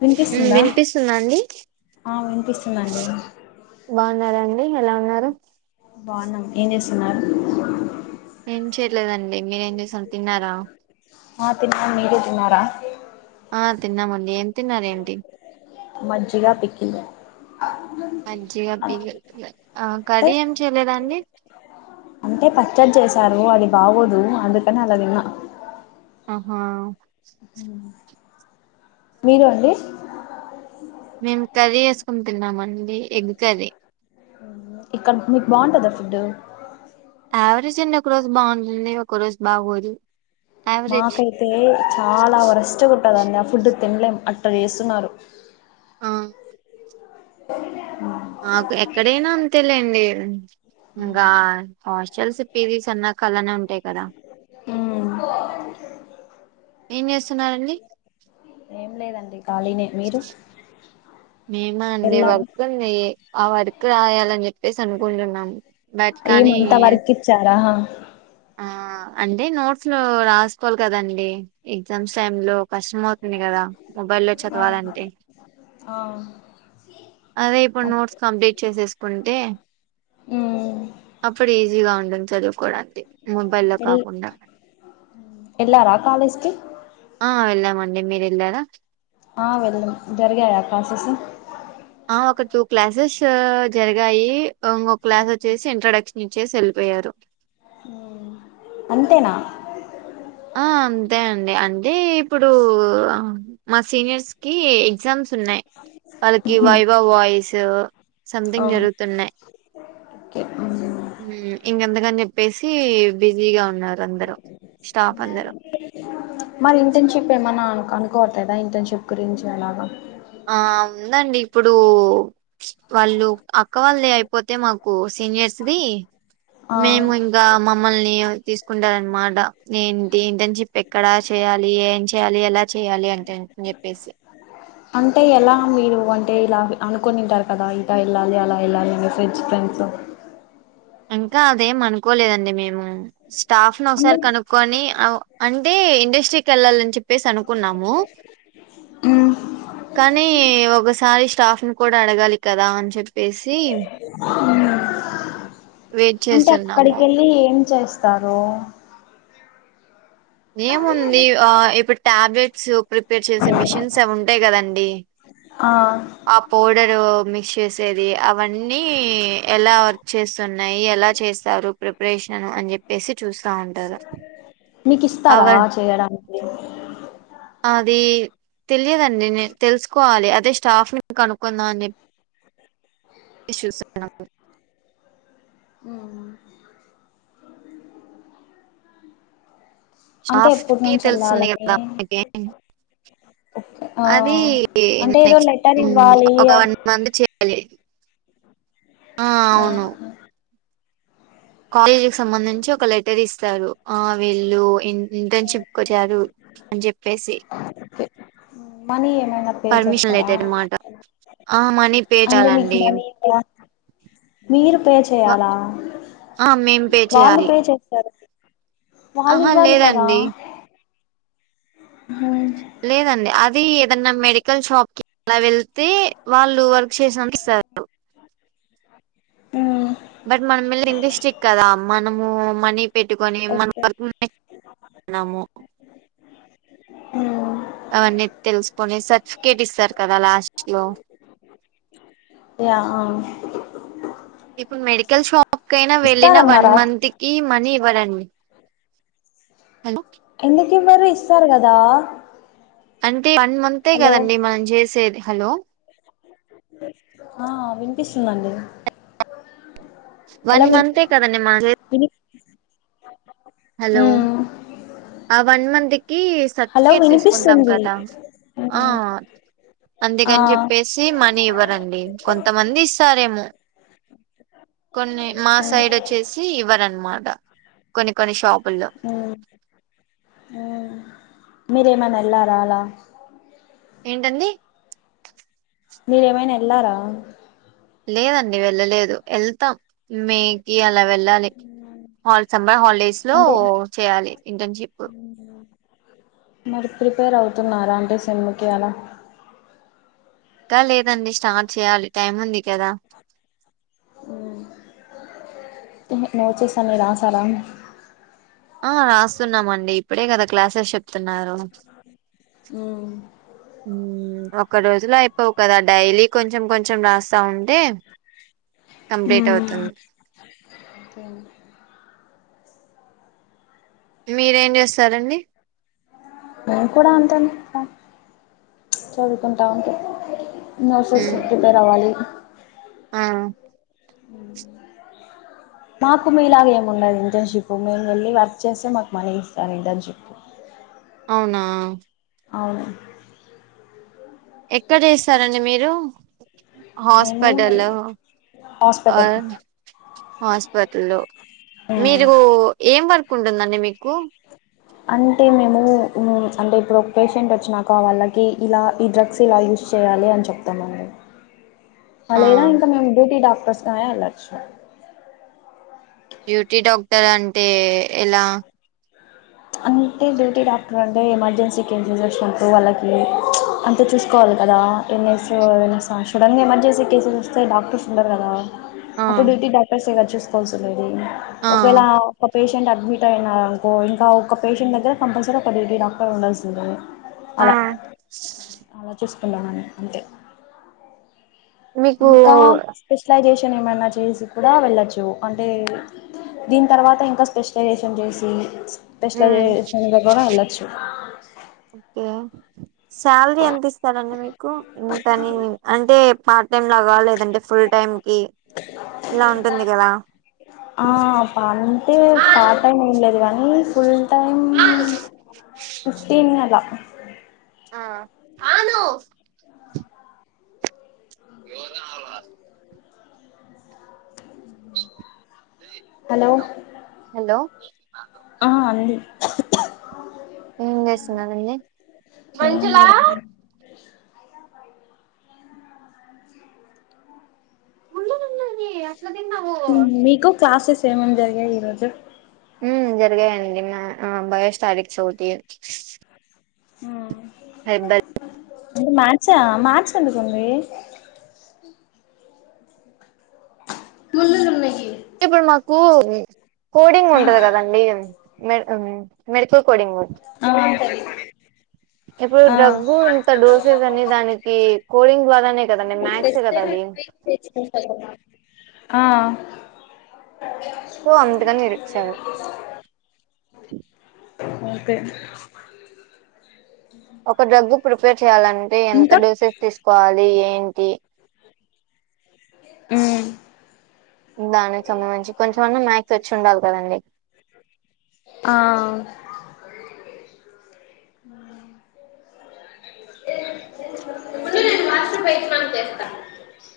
వినిపిస్తుందా వినిపిస్తుందా అండి? ఆ వినిపిస్తుందండి బాగున్నారా అండి? ఎలా ఉన్? అ. రా! బాఉన్నాం. ఏం జేస్తున్నారు? ఏం చేయలేదండి, మీరు ఏం చేశారు? తిన్నారా? హా, తిన్నాం. మీరు తిన్నారా? హా, తిన్నాం అండి. ఏం? తిన్నారేంటి మజ్జిగ, పికిల్. మజ్జిగ, అంటే పికిల్ ఇగ హా. ఏం చేయలేదాండి? అంటే, పచ్చడి చేసారు. అది బాగోదు, అందుకని అలా విన్నా! హ. మీరు అండి మేము కర్రీ చేసుకుని తిన్నామండి ఎగ్ కర్రీ ఇక్కడ మీకు బాగుంటదా ఫుడ్డు యావరేజ్ అండి ఒక రోజు బాగుంటుంది ఒక రోజు బాగోదు యావరేజ్ మాకైతే చాలా వరస్ట్ గుంటాదండీ ఆ ఫుడ్ తిన్లేం అట్ట చేస్తున్నారు [inaudible] [inaudible] నాకు ఎక్కడైనా అంతేలేండి [inaudible] ఇంకా హాస్టల్స్ పీజీస్ అన్నాకలానే ఉంటాయి కదా మ్మ్ ఏం చేస్తున్నారండి ఏం లేదండి ఖాళీనే మీరు మేమా అండి వెళ్ళారా వర్క్ ఉంది ఆ వర్క్ రాయాలని చెప్పేసి అనుకుంటున్నాము బట్ కానీ ఏమంతా వర్క్ ఇచ్చారా ఆ అంటే నోట్స్ లో రాసుకోవాలి కదండి ఎగ్జామ్స్ టైమ్ లో కష్టం అవుతుంది కదా మొబైల్లో ఆ చదవాలంటే ఆ అదే ఇప్పుడు నోట్స్ కంప్లీట్ చేసేసుకుంటే మ్మ్ అప్పుడు ఈజీగా ఉంటుంది చదువుకోవడానికి మొబైల్లో ఎల్ కాకుండా ఎల్లారా కాలేజ్ కి [inaudible] ఆ వెళ్ళా మండి మీరు వెళ్ళారా ఆ వెళ్ళం జరిగాయా క్లాసెస్ ఆ ఒక టూ క్లాసెస్ జరిగాయి ఇంకో క్లాస్ వచ్చేసి ఇంట్రొడక్షన్ ఇచ్చేసి వెళ్ళిపోయారు అంతేనా ఆ అంతే అండి అంటే ఇప్పుడు మా సీనియర్స్ కి ఎగ్జామ్స్ న్నాయి వాళ్ళకి వైవ వాయిస్ సంథింగ్ జరుగుతున్నాయీ ఓకే హామ్ ఇంకంతకని చెప్పేసి బిజీగా ఉన్నారు అందరూ స్టాఫ్ అందరూ మరి ఇంటర్న్షిప్ ఏమన్నా కనుకోట్లేదా ఇంటర్న్షిప్ గురించి ఎలాగా ఆ ఉందండి ఇప్పుడు వాళ్ళు అక్క వాళ్ళదీ అయిపోతే మాకు సీనియర్స్ ది ఆ మేము ఇంకా మమ్మల్ని తీసుకుంటార అనమాట ఏంటి ఇంటర్న్షిప్ ఎక్కడా చేయాలి ఏం చెయాలి ఎలా చేయాలి అంటే చెప్పేసి అంటే ఎలా మీరు అంటే ఇలా అనుకునింటారు కదా ఇట వెళ్ళాలి అలా వెళ్ళాలి మీ ఫ్రెండ్స్ ఫ్రెండ్స్ ఇంకా అదేం అనుకోలేదండి మేము స్టాఫ్ ను అంటే ఒకసారి కనుక్కోని అంటే ఇండస్ట్రీకి వెళ్ళాలని చెప్పేసి అనుకున్నాము మ్ కానీ ఒకసారి స్టాఫ్ ను కూడా అడగాలి కదా అని చెప్పేసి వెయిట్ అంటే చేస్తున్నాము. అక్కడికెళ్లి ఎం చేస్తారు ఏముంది ఆ ఇప్పుడు టాబ్లెట్ సూప్ ప్రిపేర్ చేసే మిషన్స్ అవి ఉంటాయి కదండి ఆ ఆ పౌడరు మేష్ చేసేది వన్నీ ఎలా వర్ చేస్త ఉన్నాయి ఎలా చేస్తారు ప్రిపరేషన్ అని చెప్పేసి చూస్తా ఉంటారు మీకు ఇస్తారా అవర్ చేయడానికి అది తెలియదండి నే తెలుసుకోవాలి అదే స్టాఫ్ ని కొనుక్కుందాం అని చూస అమ్ అంటే ఎప్పటి ఆఫకి నుంచి తెలుస్తుంది వెళ్ళాలని కదా ఇంకేం ఓకే ఆ అది అంటే ఏదో నెక్స్ట్ లెటర్ ఇవ్వాలి ఒక అ వన్ మంత్ చేయ్యాలి ఆ అవును కాలేజీ కి సంబంధించి ఒక లెటర్ ఇస్తారు ఆ వీళ్ళు ఇంటెన్ షిప్ కి కొచ్చారు అని చెప్పేసి మనీ ఏమైనా పే పర్మిషన్ చేస్తారా లేటర్ అనమాట ఆ మ అంటే మీకు మని ఇవ్వరా మీరు పే వ- చేయాలా ఆ మేం పే వాళ్ళు చేయాలి పే చేస్తారు వాలు ఆహా ఇవాలి కదా లేదండి హ్మ్ లేదండి అది ఏదన్నా మెడికల్ షాప్ కి అలా వెళ్తే వాళ్ళు వర్క్ చేసినందుకు ఇస్తారు ఆ బట్ మనం వెళ్ళేది ఇండస్ట్రక్ కదా మనము మనీ పెట్టుకొని మన అఓకే వర్క్ న్నాము ఆ అవన్నీ తెలుసుకొని సర్టిఫికేట్ ఇస్తారు కదా లాస్ట్ లో యా ఆ ఇప్పుడు మెడికల్ షాప్ కైనా వెళ్ళిన వన్ ఇస్తారన్నారా మంత్ కి మనీ డి ఎందుక మరు ఇస్తారు కదా అంటే వన్ మంతే హలో కదండి మనం చేసేది హలో ఆహ్ వినిపిస్తుందండి. హలో వన్ విని మంతే కదా అండి మాట్లా ఉమ్ ఆహ్ వన్ మంత్ కి సర్టిఫికెట్ తీసుకుంటాం వినిపిస్తుంది కదా. హ్మ్ ఆహ్. ఆ అందుకని చెప్పేసి మనీ ఇవ్వరండి కొంత. కొంతమంది ఇస్తారేమో కొన్ని మా హ్మ్ సైడ్ వచ్చేసి ఇవ్వరన్నమాట కొన్ని కొన్ని షాప్. ఉమ్ మీరేమైనా వెళ్లారా అలా. ఏంటండీ. మీరేమైనా వెళ్ళారా. లేదండి వెళ్ళలేదు వెళ్తాం. మే కి అలా వెళ్ళాలి. హల్ సమ్మర్ హాలిడేస్ లో అంటే చేయాలి ఇంటర్న్షిప్. మరి ప్రిపేర్ అవుతున్నారా అంటే సేమ్ కి అలా ఇంకా లేదండి స్టార్ట్ చేయాలి. టైం ఉంది కదా. నోట్స్స్ అన్ని రాశారా. ఆహ్ రాస్తున్నామండి ఇప్పుడే కదా క్లాసెస్ చెప్. తిన్నారో ఉమ్ ఒకరోజు. అందులో అయిపోవు కదా డైలీ కొంచెం కొంచెం రాస్తా ఉంటే. కంప్లీట్ అవుతుంది. మీరేం చేస్తారండి. మేము కూడా అంతేండి చదువుకుంటా ఉంటాం. ఉమ్ ప్రాసెస్ ఉత్తిగనే రావాలి. ఆహ్. మాకు మీలాగ ఏముండదు ఇంటర్న్షిప్ మేము వెళ్ళి వర్క్ చేస్తే మాకు మనీ ఇస్తారు ఇంటర్న్షిప్. అవునా. అవును. ఎక్కడ చేస్తారండి మీరు. మేము హాస్పిటల్ ఆహ్. హాస్పిటల్ హస్ తిరుపతి లో మీరు ఏం వర్కు. కుంటుందండి మీకు. అంటే మేము అంటే ఇప్పుడు పేషెంట్ వచ్చినాక వాళ్ళకి ఇలా ఈ డ్రగ్స్ ఇలా యూస్ చేయ్యాలి అని చెప్తాము అండి. ఆహ్ లేదా ఆ ఇంకా మేము డ్యూటీ డాక్టర్స్. దాయ ఎలక్షన్. డ్యూటీ డాక్టర్ అంటే ఎలా. అంటే డ్యూటీ డాక్టర్ అంటే ఎమర్జెన్సీ కేసెస్ వచ్చినపుడు వాళ్ళకి అంతే చూసుకోవాలి కదా. ఎన్నస్ ఏమైనా ఆహ్ సడాన్ ఎమర్జెన్సీ కేసెస్ వస్తే డాక్టర్స్ ఉండరు కదా. ఆ అప్పుడు డ్యూటీ డాక్టర్స్. తననీ చూసుకోవాల్సింది. ఆ ఒకవేళ ఓక్ పేష్. పేషెంట్ అడ్మిట్ అయినా ఇంకో ఇంకా. ఒక పేషెంట్ దగ్గర కంపల్సరీ ఒక [unintelligible] డాక్టర్ ఉండాల్సిందే. ఆ. అలా అలా [unintelligible] ఉండ [unintelligible] అంతే. మీకు ఇంకా స్పెషలైజేషన్. [unintelligible] ఏమైనా చేసి కూడా వెళ్లొచ్చు. అంటే దీని తర్వాత ఇంకా స్పెషలైజేషన్ చేసి స్. పేషలైజేషన్ దగ్గర ఎలాచ్చూ. ఓకే శాలరీ ఎంత ఇస్తారండి మీకు, ఇంతాని అంటే. పార్ట్ టైమ్ లాగా లేదంటే ఫుల్ టైమ్. కి ఇలా ఉంటుంది కదా ఆ పంటే పార్ట్ టైమ్ ఏంలేదు గానీ. నీ ఫుల్. టైమ్. ఫిఫ్టీన్ అలా. ఆ. ఎవర్ర అవా. హలో. హలో. ఆ అండి. ఏం చేస్తున్నారండి. ఏం లేదండి ఉండనుండని యా. మీకు క్లాసెస్. ఏమేం జరిగాయి ఈ రోజు. ఉమ్ జరిగాయండి మ్యా, బయో స్టాటిక్స్ తీ. ఉమ్. హెర్బల్. అంటే మార్చా మార్చ్ ఎందుకుంది. ముందున్నాఅమ్మాయికి. ఏప్పుడ్ మాకు. ఓ. కోడింగ్ ఉంటది కదండీ. మె ఉమ్ మెడికల్ కోడింగు. ఆ. ఇప్పుడు దగ్గు, ఇంత డోసెస్ అనీ దానికి. కోడింగ్ ద్వారానే కదండి మ్యాథ్సే తేప్పేస్తే కదా అది మేము పోయి తెచ్చుకుంటాం ఆ ఓ అందుకని విడోచాడు అంతే ఒక డ్రగ్గు ప్రిపేర్ చేయాలంటే ఎంత ఇంకా డోసెస్ తీసుకోవాలి ఏం తే ఉ దానికి సంబంధించి కొంచెంమన్నా మ్యాక్స్ వచ్చి ఉండాలి కదండి ఆ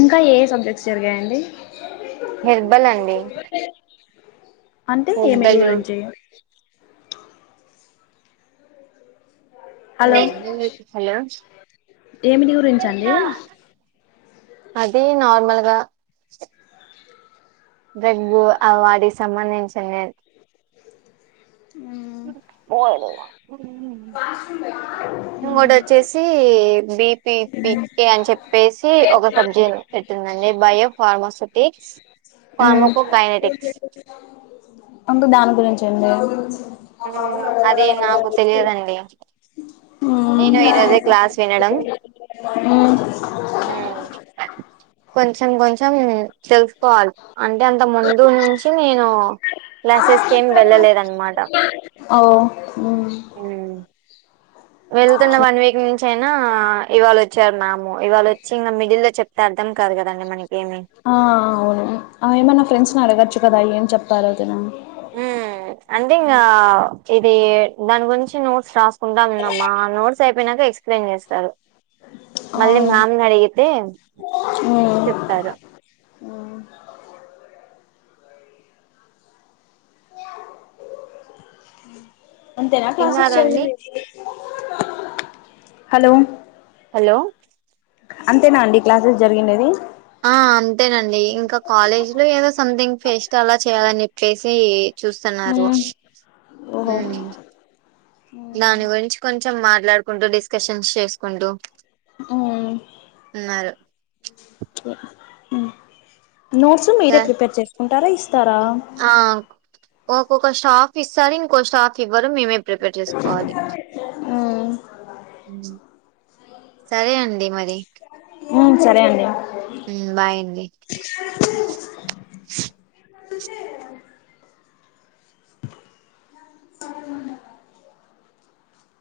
ఇంకా ఏ సబ్జెక్ట్స్ జరిగాయండి హేర్బల్ అండి అంటే ఏమిది హెర్బల్ గురించి హలో హలో ఏమిటి గురించండి అది నార్మల్గా దగ్గు ఆ వాటికి సంబంధించి నేను ఓయి నువ్వ ఇంకోటి వచ్చేసి బిపి పిక్తే అని చెప్పేసి ఒక సబ్జెను టెందండి బయో ఫార్మాసూటిక్స్ ఉ అంటే దాని గురించి తిన్నవు ఉ అది నాకు తెలియదండి మ్మ్ నేను ఈ రోజే క్లాస్ వినడం మ్మ్ కొంచెం కొంచెం తెలుసుకోవాలి అంటే అంత ముందు నుంచి నేను క్లాసెస్ కేం వెళ్ళలేదు అన్మట ఓ మ్మ్ ఉ వెళ్తున్న వన్ వీక్ నుంచి అయినా ఇవాళ వచ్చారు మ్యామ్ ఏమో ఇవాళ వచ్చి ఇంగా మిగిలిన చెప్తే అర్థం కాదు కదండి మనకి ఏమి ఆ అవును ఏమైనా ఫ్రెండ్స్ ని అడగచ్చు కదా ఎమ్ చెప్పారు వదిన ఉమ్ అంటే ఇంగా ఇది దాని గురించి నోట్స్ రాసుకుంటా ఉన్నమా నోట్స్ అయిపోయినాక ఎక్స్ప్లెయిన్ చేస్తారు మళ్ళీ మ్యామ్ ని అడిగితే చెప్తారు ఊ అంతేనా క్లాసెస్ తిన్నారండి జరిగేది హలో హలో అంతెనా అండి క్లాసెస్ జరిగింనడేది ఆ అంతేనండి ఇంకా కాలేజ్ లో ఏదో సంథింగ్ ఫెస్ట్ అలా చేయాలని జెప్పేసి చూస్తున్నారు ఓహో ఉమ్ దాని గురించి కొంచెం మాట్లాడుకుంటూ డిస్కషన్స్ చేసుకుంటూ ఉన్నారు నోట్స్ మీరే సార్ ప్రిపేర్ చేసుకుంటారా ఇస్ తరా ఆ ఒక్కొక్క స్టాఫ్ ఇస్తార్ ఇంకో స్టాఫ్ ఇవ్వ వరు మేమే ప్రిపేర్ చేసుకోవాలి సరే అండి మరి అ [unintelligible] ఉమ్ సరే అండి ఉమ్ బై అండి స్ పిన్ని అ